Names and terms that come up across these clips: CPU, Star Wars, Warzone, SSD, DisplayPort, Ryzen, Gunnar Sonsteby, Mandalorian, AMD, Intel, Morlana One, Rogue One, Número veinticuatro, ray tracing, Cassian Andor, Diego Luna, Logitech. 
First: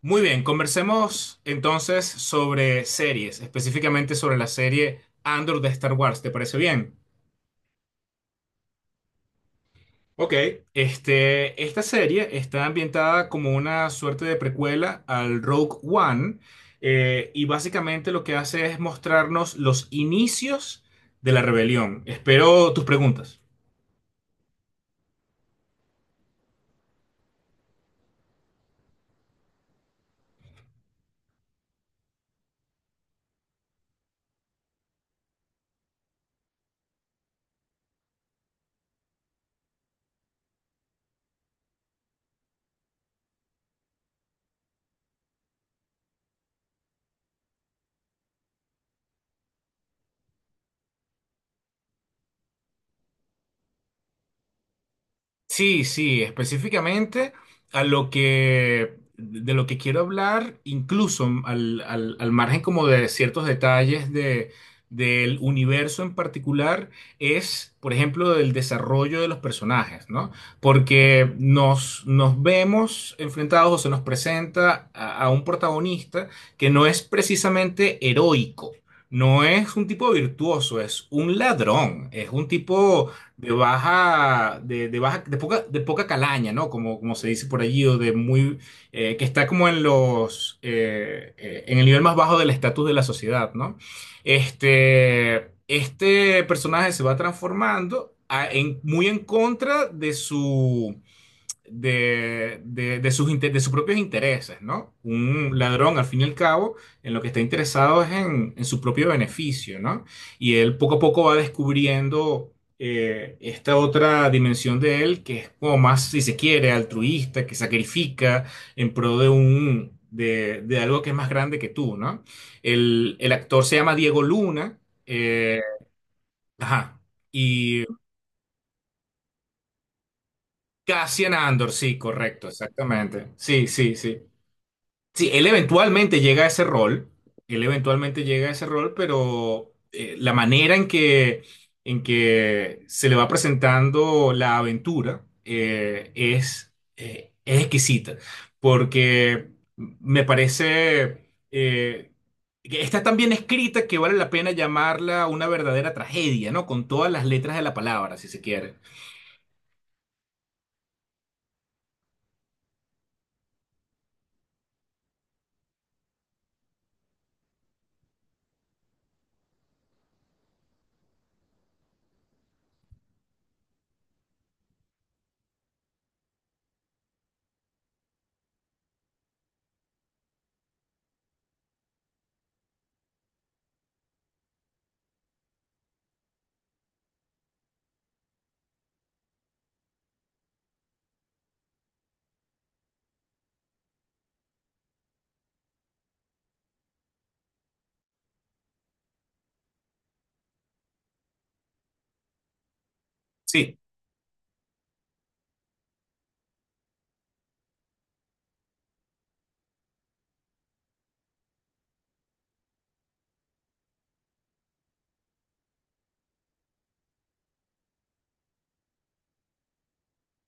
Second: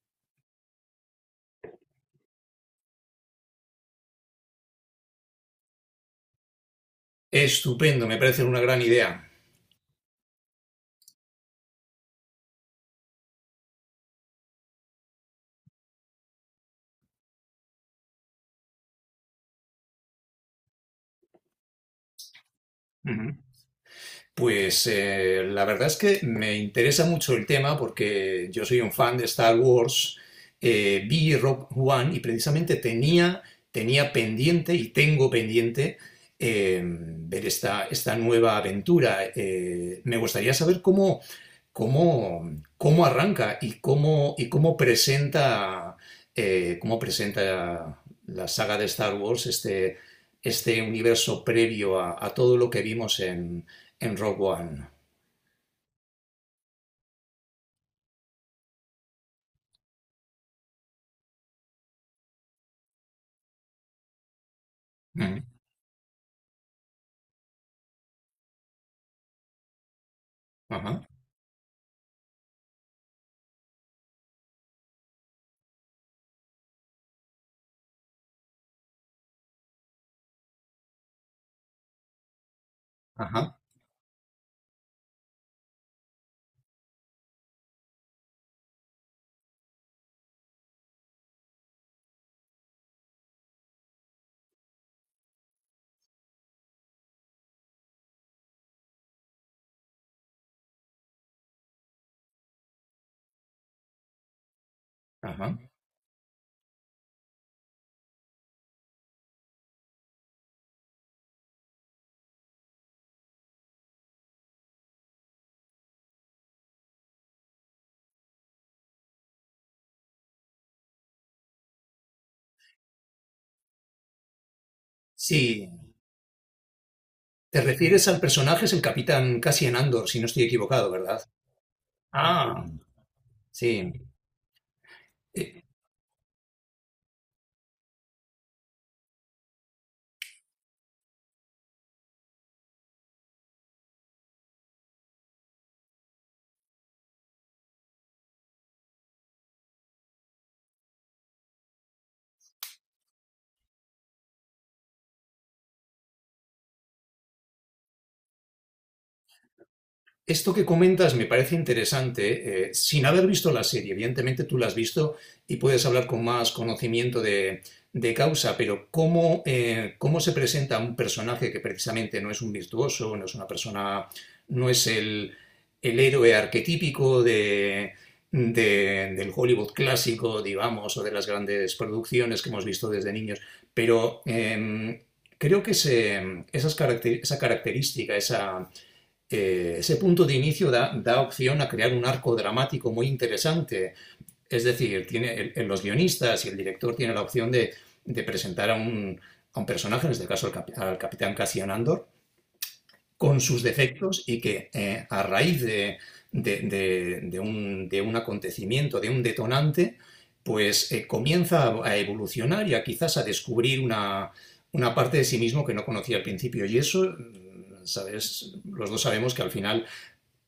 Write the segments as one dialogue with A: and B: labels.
A: Muy bien, conversemos entonces sobre series, específicamente sobre la serie Andor de Star Wars, ¿te parece bien?
B: Estupendo, me parece una gran idea.
A: Ok. Esta serie está ambientada como una suerte de precuela al Rogue One y básicamente lo que hace es mostrarnos los inicios de la rebelión. Espero tus
B: Ujú.
A: preguntas.
B: Pues la verdad es que me interesa mucho el tema porque yo soy un fan de Star Wars. Vi Rogue One y precisamente tenía pendiente y tengo pendiente, ver esta nueva aventura. Me gustaría saber cómo, cómo arranca y cómo presenta la saga de Star Wars este universo previo a todo lo que vimos en Rogue One.
A: Sí, sí, específicamente a lo que de lo que quiero hablar, incluso al margen como de ciertos detalles del
B: Mm.
A: universo en particular, es, por ejemplo, del desarrollo de los personajes, ¿no?
B: Ajá,
A: Porque nos vemos enfrentados o se nos presenta a un protagonista que no es precisamente heroico. No es un tipo virtuoso, es un ladrón, es un tipo
B: ajá,
A: de poca calaña, ¿no? Como, como se dice por allí, o que está como en en el nivel más bajo del estatus de la sociedad, ¿no? Este personaje se va transformando muy en contra de su de sus, inte- de sus propios intereses, ¿no? Un
B: ajá.
A: ladrón, al fin y al cabo, en lo que está interesado es en su propio beneficio, ¿no? Y él poco a poco va descubriendo esta otra dimensión de él, que es como más, si se quiere, altruista, que sacrifica en pro de algo que es más grande que tú, ¿no? El actor se llama Diego Luna, eh,
B: Sí,
A: ajá,
B: te
A: y
B: refieres al personaje, es el capitán Cassian Andor, si no estoy equivocado, ¿verdad?
A: Cassian Andor, sí, correcto,
B: Ah,
A: exactamente. Sí,
B: sí.
A: sí, sí. Sí, él
B: Eh,
A: eventualmente llega a ese rol, pero la manera en que se le va presentando la aventura es exquisita, porque me parece que está tan bien escrita que vale la pena llamarla una verdadera tragedia, ¿no? Con todas las letras de la palabra, si se quiere.
B: Esto que comentas me parece interesante, sin haber visto la serie. Evidentemente tú la has visto y puedes hablar con más conocimiento de causa, pero ¿cómo, cómo se presenta un personaje que precisamente no es un virtuoso, no es una persona, no es el héroe arquetípico del Hollywood clásico, digamos, o de las grandes producciones que hemos visto desde niños? Pero creo que esa característica, esa ese punto de inicio da opción a crear un arco dramático muy interesante. Es decir, tiene, los guionistas y el director tienen la opción de presentar a un personaje, en este caso al, al capitán Cassian Andor, con sus
A: Sí,
B: defectos, y que a raíz de un acontecimiento, de un detonante, pues comienza a evolucionar y a quizás a descubrir una parte de sí mismo que no conocía al principio. Y eso, mm, sabes, los dos sabemos que al final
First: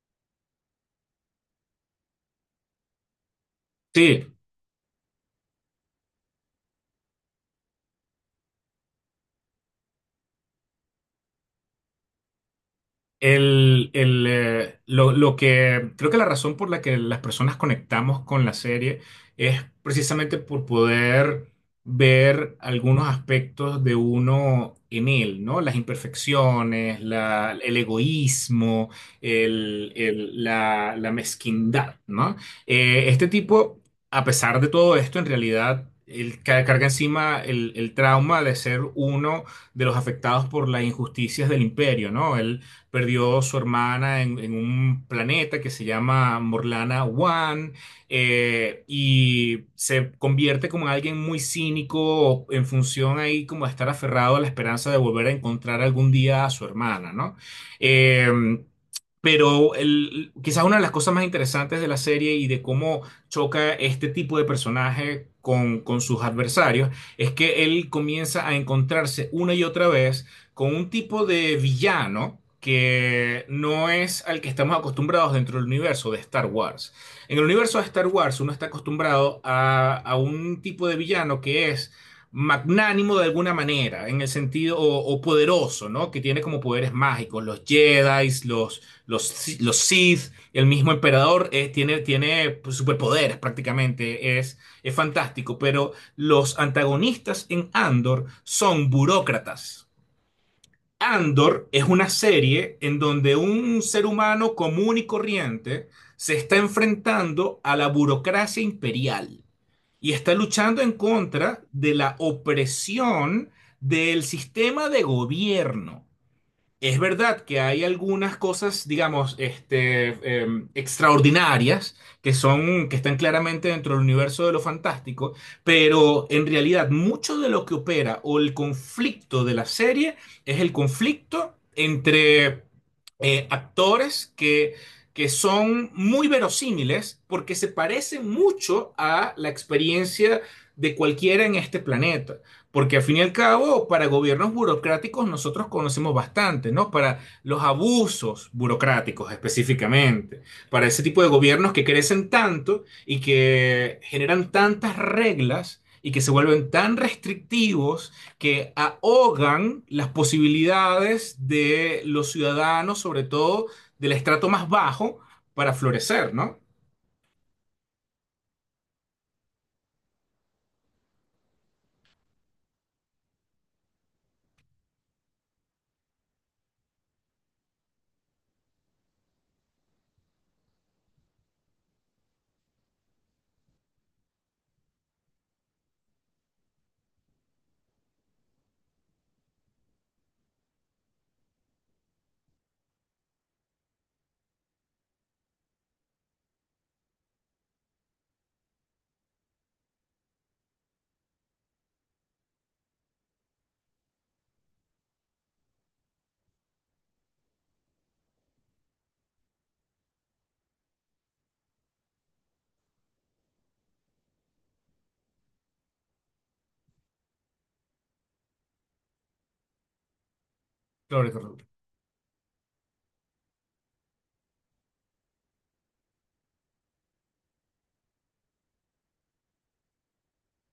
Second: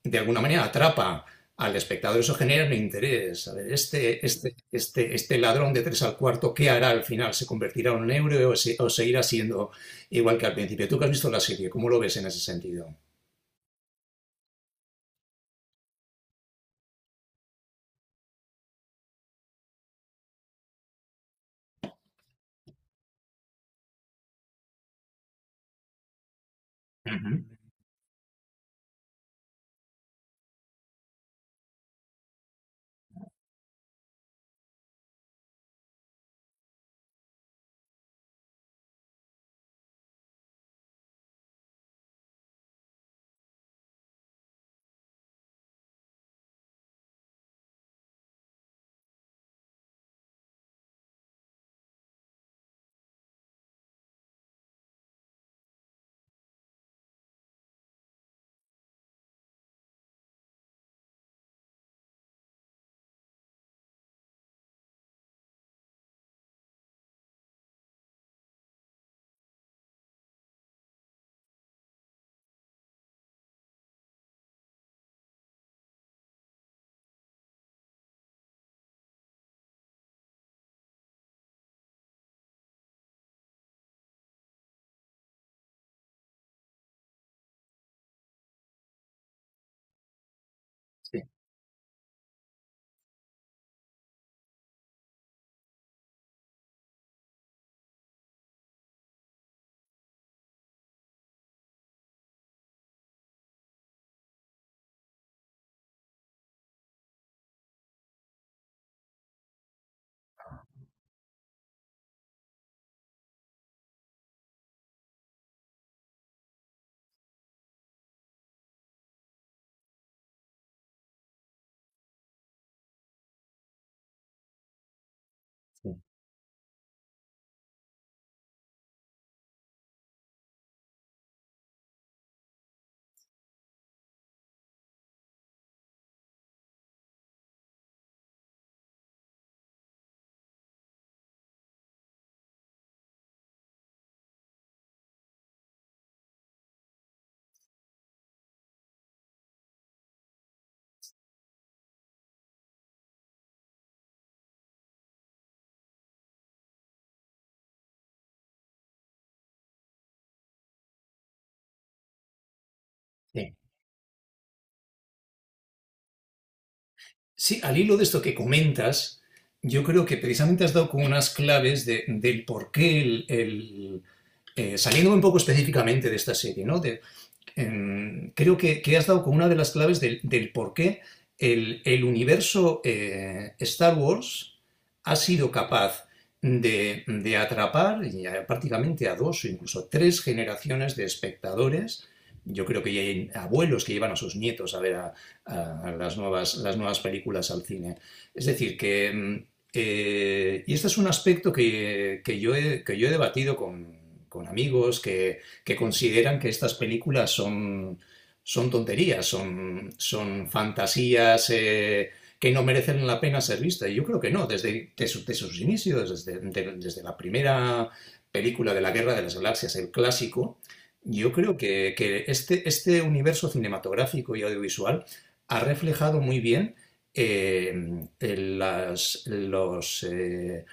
B: de alguna manera atrapa al espectador, eso genera un interés. A ver,
A: sí.
B: este ladrón de tres al cuarto, ¿qué hará al final? ¿Se convertirá en un héroe o seguirá siendo igual que al principio? Tú que has visto la serie, ¿cómo lo ves en ese sentido?
A: Lo que creo que la razón por la que las personas conectamos con la serie es precisamente por poder ver algunos aspectos de uno en él, ¿no? Las imperfecciones,
B: Uh -huh.
A: el egoísmo, la mezquindad, ¿no? Este tipo, a pesar de todo esto, en realidad, él carga encima el trauma de ser uno de los afectados por las injusticias del imperio, ¿no? Perdió su hermana en un planeta que se llama Morlana One, y se convierte como en alguien muy cínico en función ahí como de estar aferrado a la esperanza de volver a encontrar algún día a su hermana, ¿no? Em, pero quizás una de las cosas más interesantes de la serie y de cómo choca este tipo de personaje con sus adversarios es que él comienza a encontrarse una y otra vez con un tipo de villano que no es al que estamos acostumbrados dentro del universo de Star Wars. En el universo de Star Wars uno está acostumbrado a un tipo de villano que es magnánimo de alguna manera, en el sentido, o poderoso, ¿no? Que tiene como poderes mágicos, los Jedi, los Sith, el mismo emperador tiene pues, superpoderes prácticamente, es fantástico, pero los antagonistas en Andor son burócratas. Andor es una serie en donde un ser humano común y corriente se está enfrentando a la burocracia imperial y está luchando en contra de la opresión del sistema de gobierno. Es verdad que hay algunas cosas, digamos, extraordinarias que están claramente dentro del universo de lo fantástico, pero en realidad mucho de lo que opera o el conflicto de la serie es el conflicto entre actores que son muy verosímiles porque se parecen mucho a la experiencia de cualquiera en este planeta. Porque al fin y al cabo, para gobiernos burocráticos nosotros conocemos bastante, ¿no? Para los abusos burocráticos específicamente, para ese tipo de gobiernos que crecen tanto y que generan tantas reglas y que se vuelven tan restrictivos que ahogan las posibilidades de los ciudadanos, sobre
B: Sí.
A: todo del estrato más bajo, para florecer, ¿no?
B: Sí, al hilo de esto que comentas, yo creo que precisamente has dado como unas claves del por qué saliéndome un poco específicamente de esta serie, ¿no? Creo que has dado con una de las claves del por qué el universo Star Wars ha sido capaz de atrapar ya prácticamente a dos o incluso tres generaciones de espectadores. Yo creo que ya hay abuelos que llevan a sus nietos a ver las nuevas películas al cine. Es decir, que y este es un aspecto que yo he debatido con amigos consideran que estas películas son tonterías, son fantasías que no merecen la pena ser vistas. Y yo creo que no. Desde desde sus inicios, desde la primera película de la Guerra de las Galaxias, el clásico, yo
A: Claro,
B: creo que este universo cinematográfico y audiovisual ha reflejado muy bien las- los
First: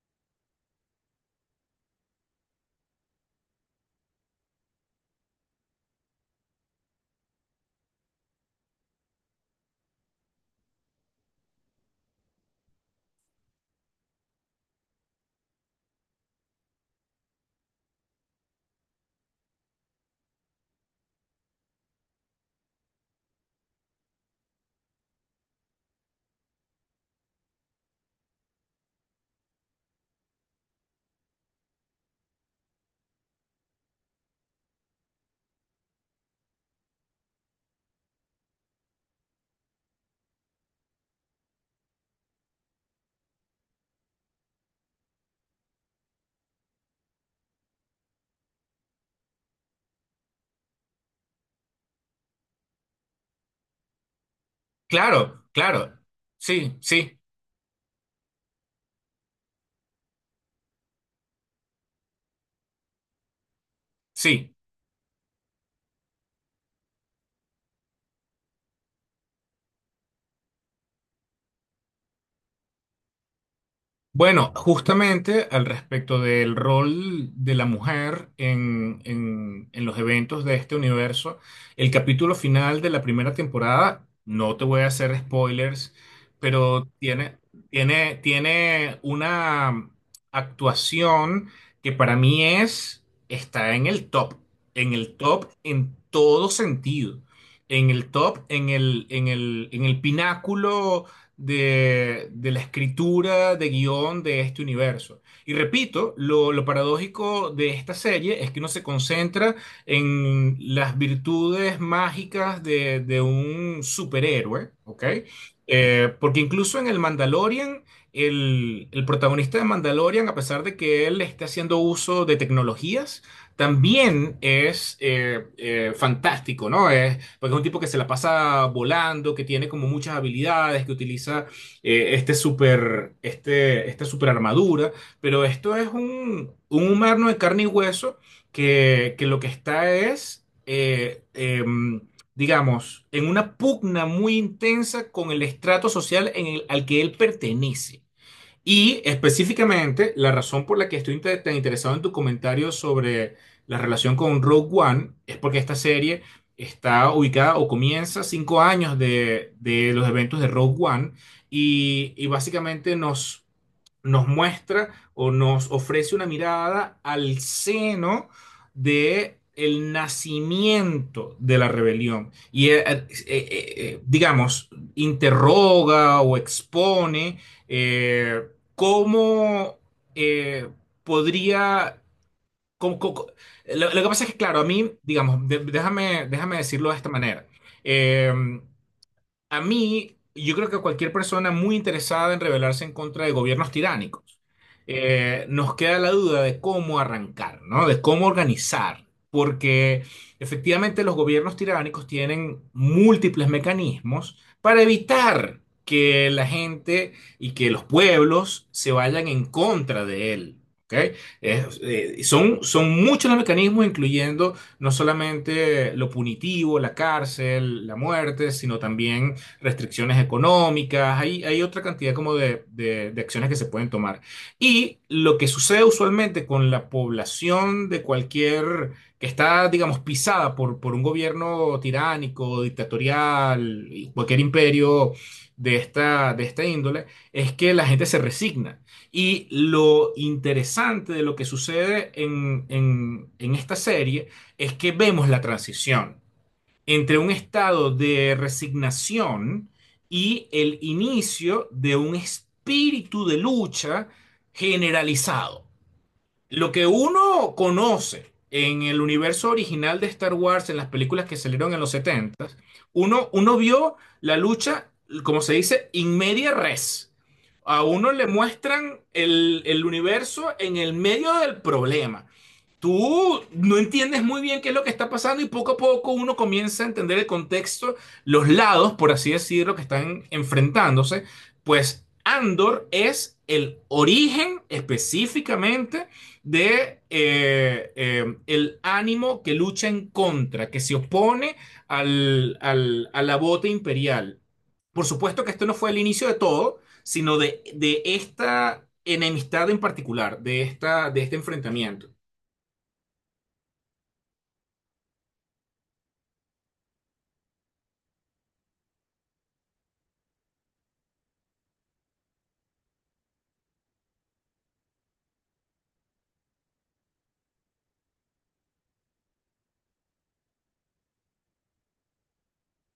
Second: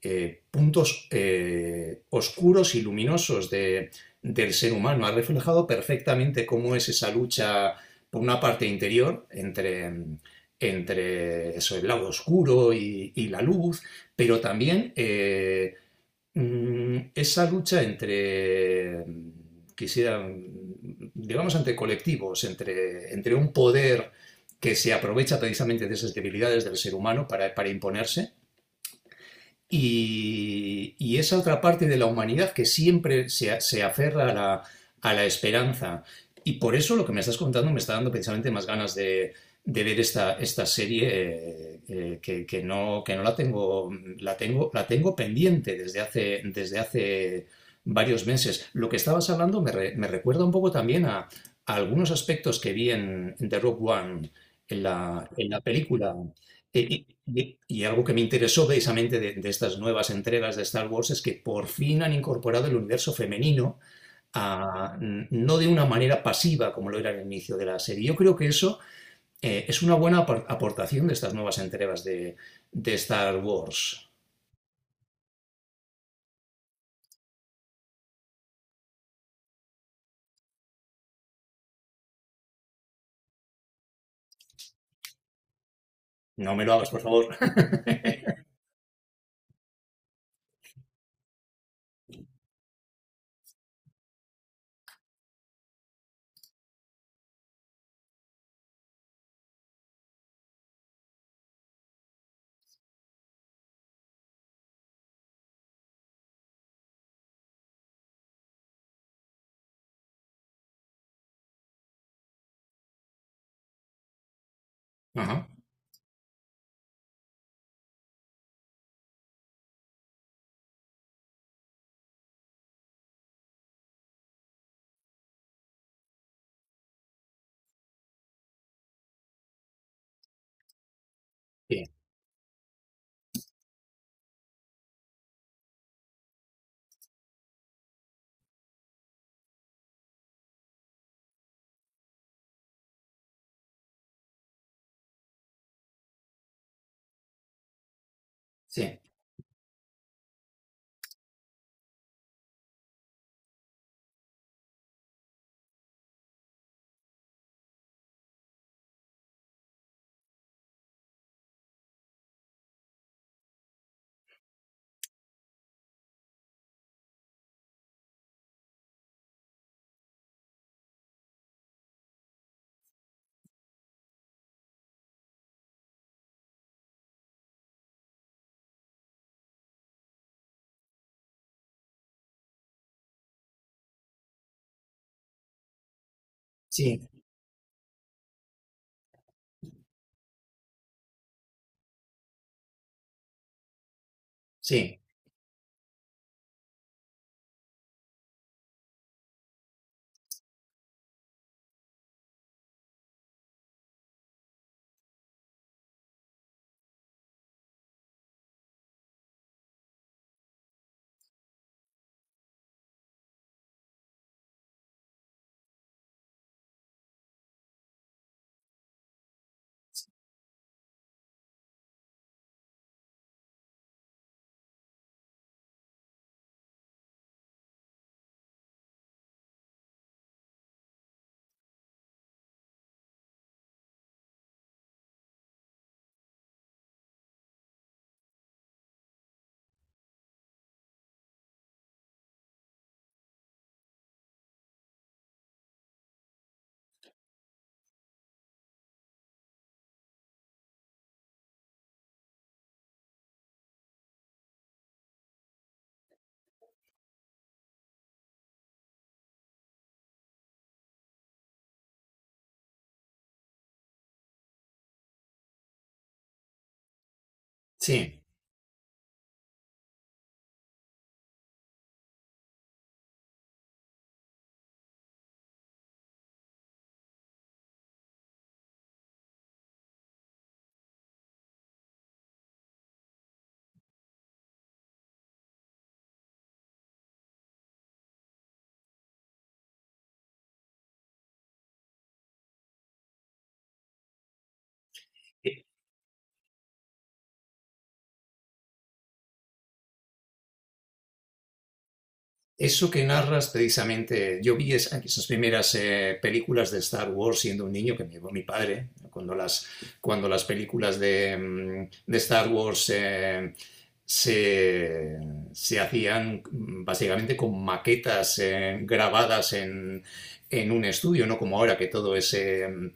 B: puntos oscuros y luminosos del ser humano. Ha reflejado perfectamente cómo es esa lucha, por una parte interior, entre eso, el lado oscuro y la luz, pero también esa lucha entre, digamos, entre colectivos, entre un poder que se aprovecha precisamente de esas debilidades del ser humano para imponerse, y esa otra parte de la humanidad que siempre se aferra a a la esperanza. Y por eso lo que me estás contando me está dando precisamente más ganas de ver esta serie, que no la tengo, la tengo pendiente desde hace varios meses. Lo que estabas hablando me recuerda un poco también a algunos aspectos que vi en The Rogue One, en
A: claro,
B: en la
A: claro.
B: película.
A: Sí,
B: Eh,
A: sí,
B: Y, y algo que me interesó precisamente de estas nuevas entregas de Star Wars es que por fin han incorporado el universo femenino,
A: sí.
B: no de una manera pasiva como lo era al inicio de la serie. Yo creo que eso es una buena aportación de estas nuevas entregas de Star Wars.
A: Bueno, justamente al respecto del rol de la mujer en, en los eventos de este universo, el capítulo final de la primera temporada, no te voy a hacer spoilers,
B: No me lo
A: pero
B: hagas, por favor.
A: tiene, tiene, tiene una actuación que para mí está en el top, en el top en todo sentido, en el top, en el, en el pináculo de la escritura de guión de este universo. Y repito, lo paradójico de esta serie es que uno se concentra en las virtudes mágicas de un superhéroe, ¿ok?
B: Ajá,
A: Porque incluso en el Mandalorian, el protagonista de Mandalorian, a pesar de que él esté haciendo uso de tecnologías, también es fantástico, ¿no? Porque es un tipo que se la pasa volando, que tiene como muchas habilidades, que utiliza
B: sí,
A: esta super armadura, pero esto es un humano de carne y hueso que lo que está digamos, en una pugna muy intensa con el estrato social al que él pertenece. Y
B: sí,
A: específicamente, la razón por la que estoy tan interesado en tu comentario sobre la relación con Rogue One es porque esta serie está ubicada o comienza 5 años de los eventos de Rogue One y básicamente nos muestra o nos ofrece una mirada al seno de el nacimiento de la rebelión y digamos, interroga o expone. Eh, ¿Cómo eh, podría... cómo- cómo- lo, lo que pasa es que, claro, a mí, digamos, déjame decirlo de esta
B: sí,
A: manera. Em, a mí, yo creo que a cualquier persona muy interesada en rebelarse en contra de gobiernos tiránicos,
B: sí,
A: nos queda la duda de cómo arrancar, ¿no? De cómo organizar, porque efectivamente los gobiernos tiránicos tienen múltiples mecanismos para evitar que la gente y que los pueblos se vayan en contra de él. ¿Ok? Son, son muchos los mecanismos, incluyendo no solamente lo punitivo, la cárcel, la muerte, sino también restricciones económicas, hay otra cantidad como de acciones que se pueden tomar. Y lo que sucede usualmente con la población de cualquier que está, digamos, pisada por un gobierno tiránico, dictatorial, y cualquier imperio de esta índole, es que la gente se resigna. Y lo interesante de lo que sucede en, en esta serie es que vemos la transición entre un estado de resignación y el inicio de un espíritu de lucha generalizado. Lo que uno conoce en el universo original de Star Wars, en las películas que salieron en los 70, uno vio la lucha, como se dice, in media res. A uno le muestran el universo en el medio del problema. Tú no entiendes muy bien qué es lo que está pasando y poco a poco uno comienza a entender el contexto, los lados, por así decirlo, que están enfrentándose. Pues Andor es el origen específicamente de el ánimo que lucha en contra, que se opone a la bota imperial. Por supuesto que
B: sí.
A: esto no fue el inicio de todo, sino de esta enemistad en particular, de este enfrentamiento.
B: Eso que narras precisamente, yo vi esas primeras películas de Star Wars siendo un niño que me llevó mi padre, cuando cuando las películas de, mm, de Star Wars se, se hacían, mm, básicamente con maquetas grabadas en un estudio, no como ahora que todo es eh, mm,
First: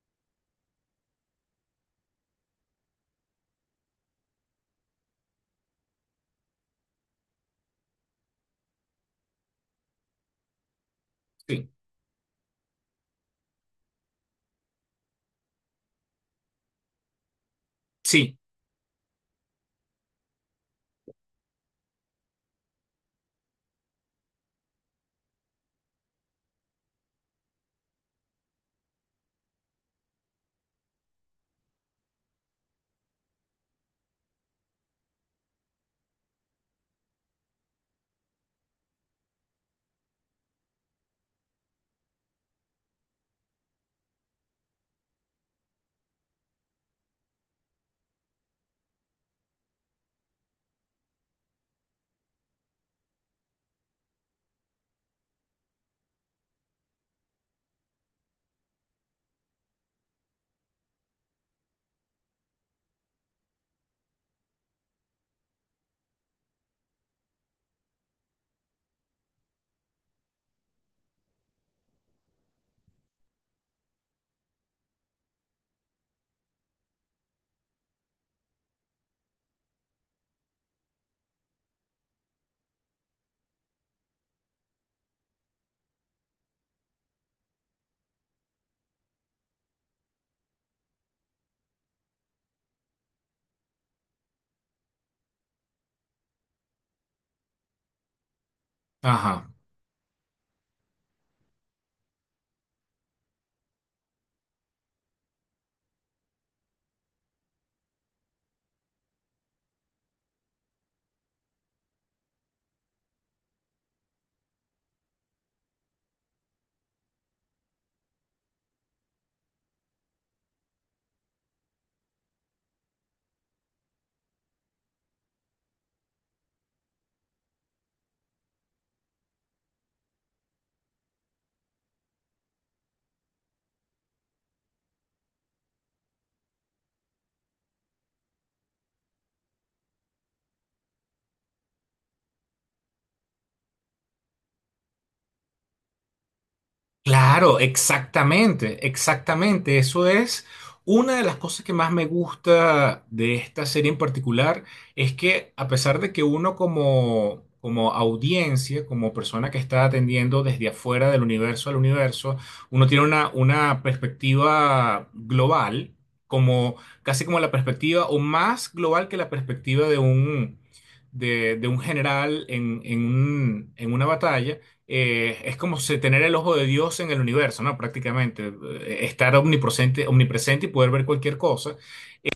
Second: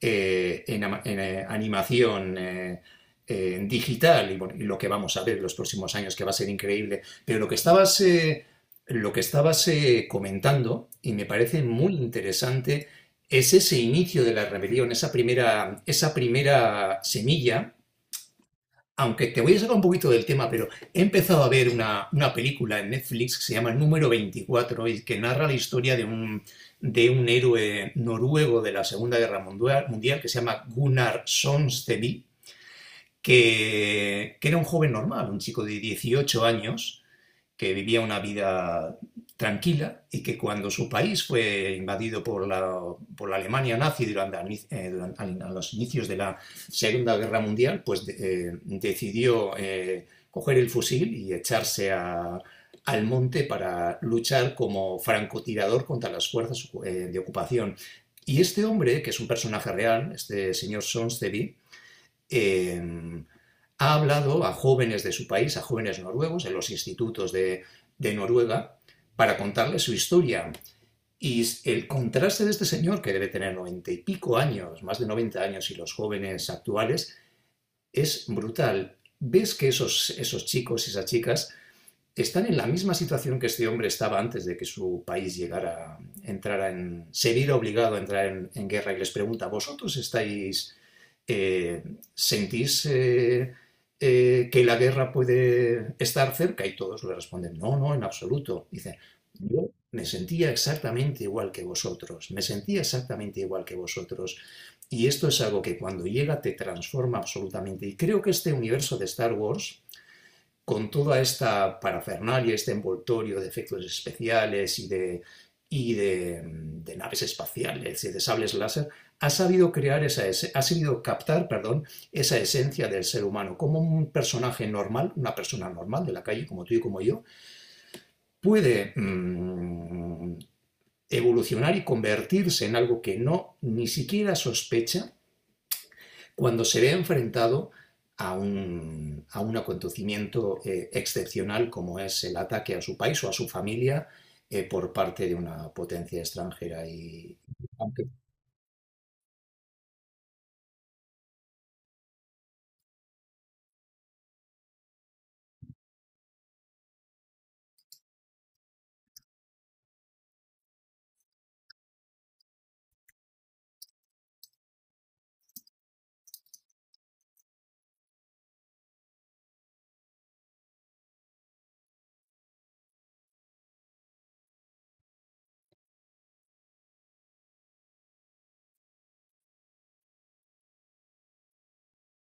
B: eh, en, en, eh, animación digital. Y bueno, y lo que vamos a ver los próximos años que va a ser increíble. Pero lo que estabas comentando, y me parece
A: Sí.
B: muy interesante, es ese inicio de la rebelión, esa primera semilla.
A: Sí,
B: Aunque te voy a sacar un poquito del tema, pero he empezado a ver una película en Netflix que se llama Número 24 y que narra la historia de un héroe noruego de la Segunda Guerra Mundial que se llama Gunnar Sonsteby, que era un joven normal, un chico de 18 años, que vivía una vida tranquila y que cuando su país fue invadido por por la Alemania nazi durante, a los inicios de la Segunda Guerra Mundial, pues decidió coger el fusil y echarse al monte para luchar como francotirador contra las fuerzas de ocupación. Y este hombre, que es un personaje real, este señor Sonstevi, eh, ha hablado a jóvenes de su país, a jóvenes noruegos, en los institutos de Noruega, para contarles su historia. Y el contraste de este señor, que debe tener 90 y pico años, más de 90 años, y los jóvenes actuales, es brutal. Ves que esos chicos y esas chicas están en la misma situación que este hombre estaba antes de que su país llegara, se viera obligado a entrar en guerra, y les pregunta: ¿vosotros estáis eh, ¿sentís que la guerra puede estar cerca? Y todos le responden: no, no, en absoluto. Dice:
A: ajá.
B: yo me sentía exactamente igual que vosotros, me sentía exactamente igual que vosotros. Y esto es algo que cuando llega te transforma absolutamente. Y creo que este universo de Star Wars con toda esta parafernalia, este envoltorio de efectos especiales y de naves espaciales y de sables láser, ha sabido crear esa ha sabido captar, perdón, esa esencia del ser humano, como un personaje normal, una persona normal de la calle como tú y como yo, puede mmm, evolucionar y convertirse en algo que no ni siquiera sospecha cuando se ve enfrentado a un acontecimiento excepcional, como es el ataque a su país o a su familia por parte de una potencia extranjera. Y
A: Claro,
B: aunque
A: exactamente, exactamente. Eso es una de las cosas que más me gusta de esta serie en particular, es que a pesar de que uno como, audiencia, como persona que está atendiendo desde afuera del universo al universo, uno tiene una perspectiva global, como casi como la perspectiva, o más global que la perspectiva de un general en en una batalla es como tener el ojo de Dios en el universo, ¿no? Prácticamente, estar omnipresente, omnipresente y poder ver cualquier cosa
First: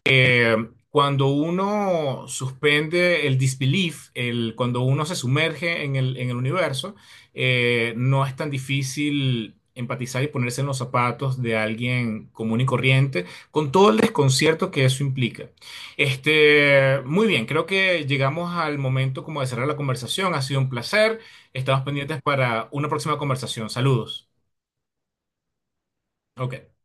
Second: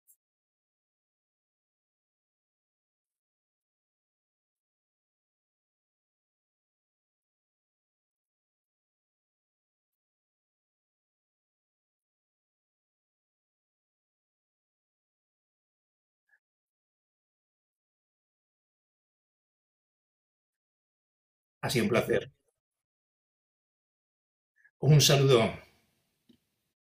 A: eh, cuando uno suspende el disbelief, cuando uno se sumerge en el, universo, no es tan difícil empatizar y ponerse en los zapatos de alguien común y corriente, con todo el desconcierto que eso implica. Muy bien, creo que llegamos al momento como de cerrar la conversación. Ha sido un placer.
B: ha
A: Estamos
B: sido un
A: pendientes
B: placer.
A: para una próxima conversación. Saludos.
B: Un saludo.
A: Ok.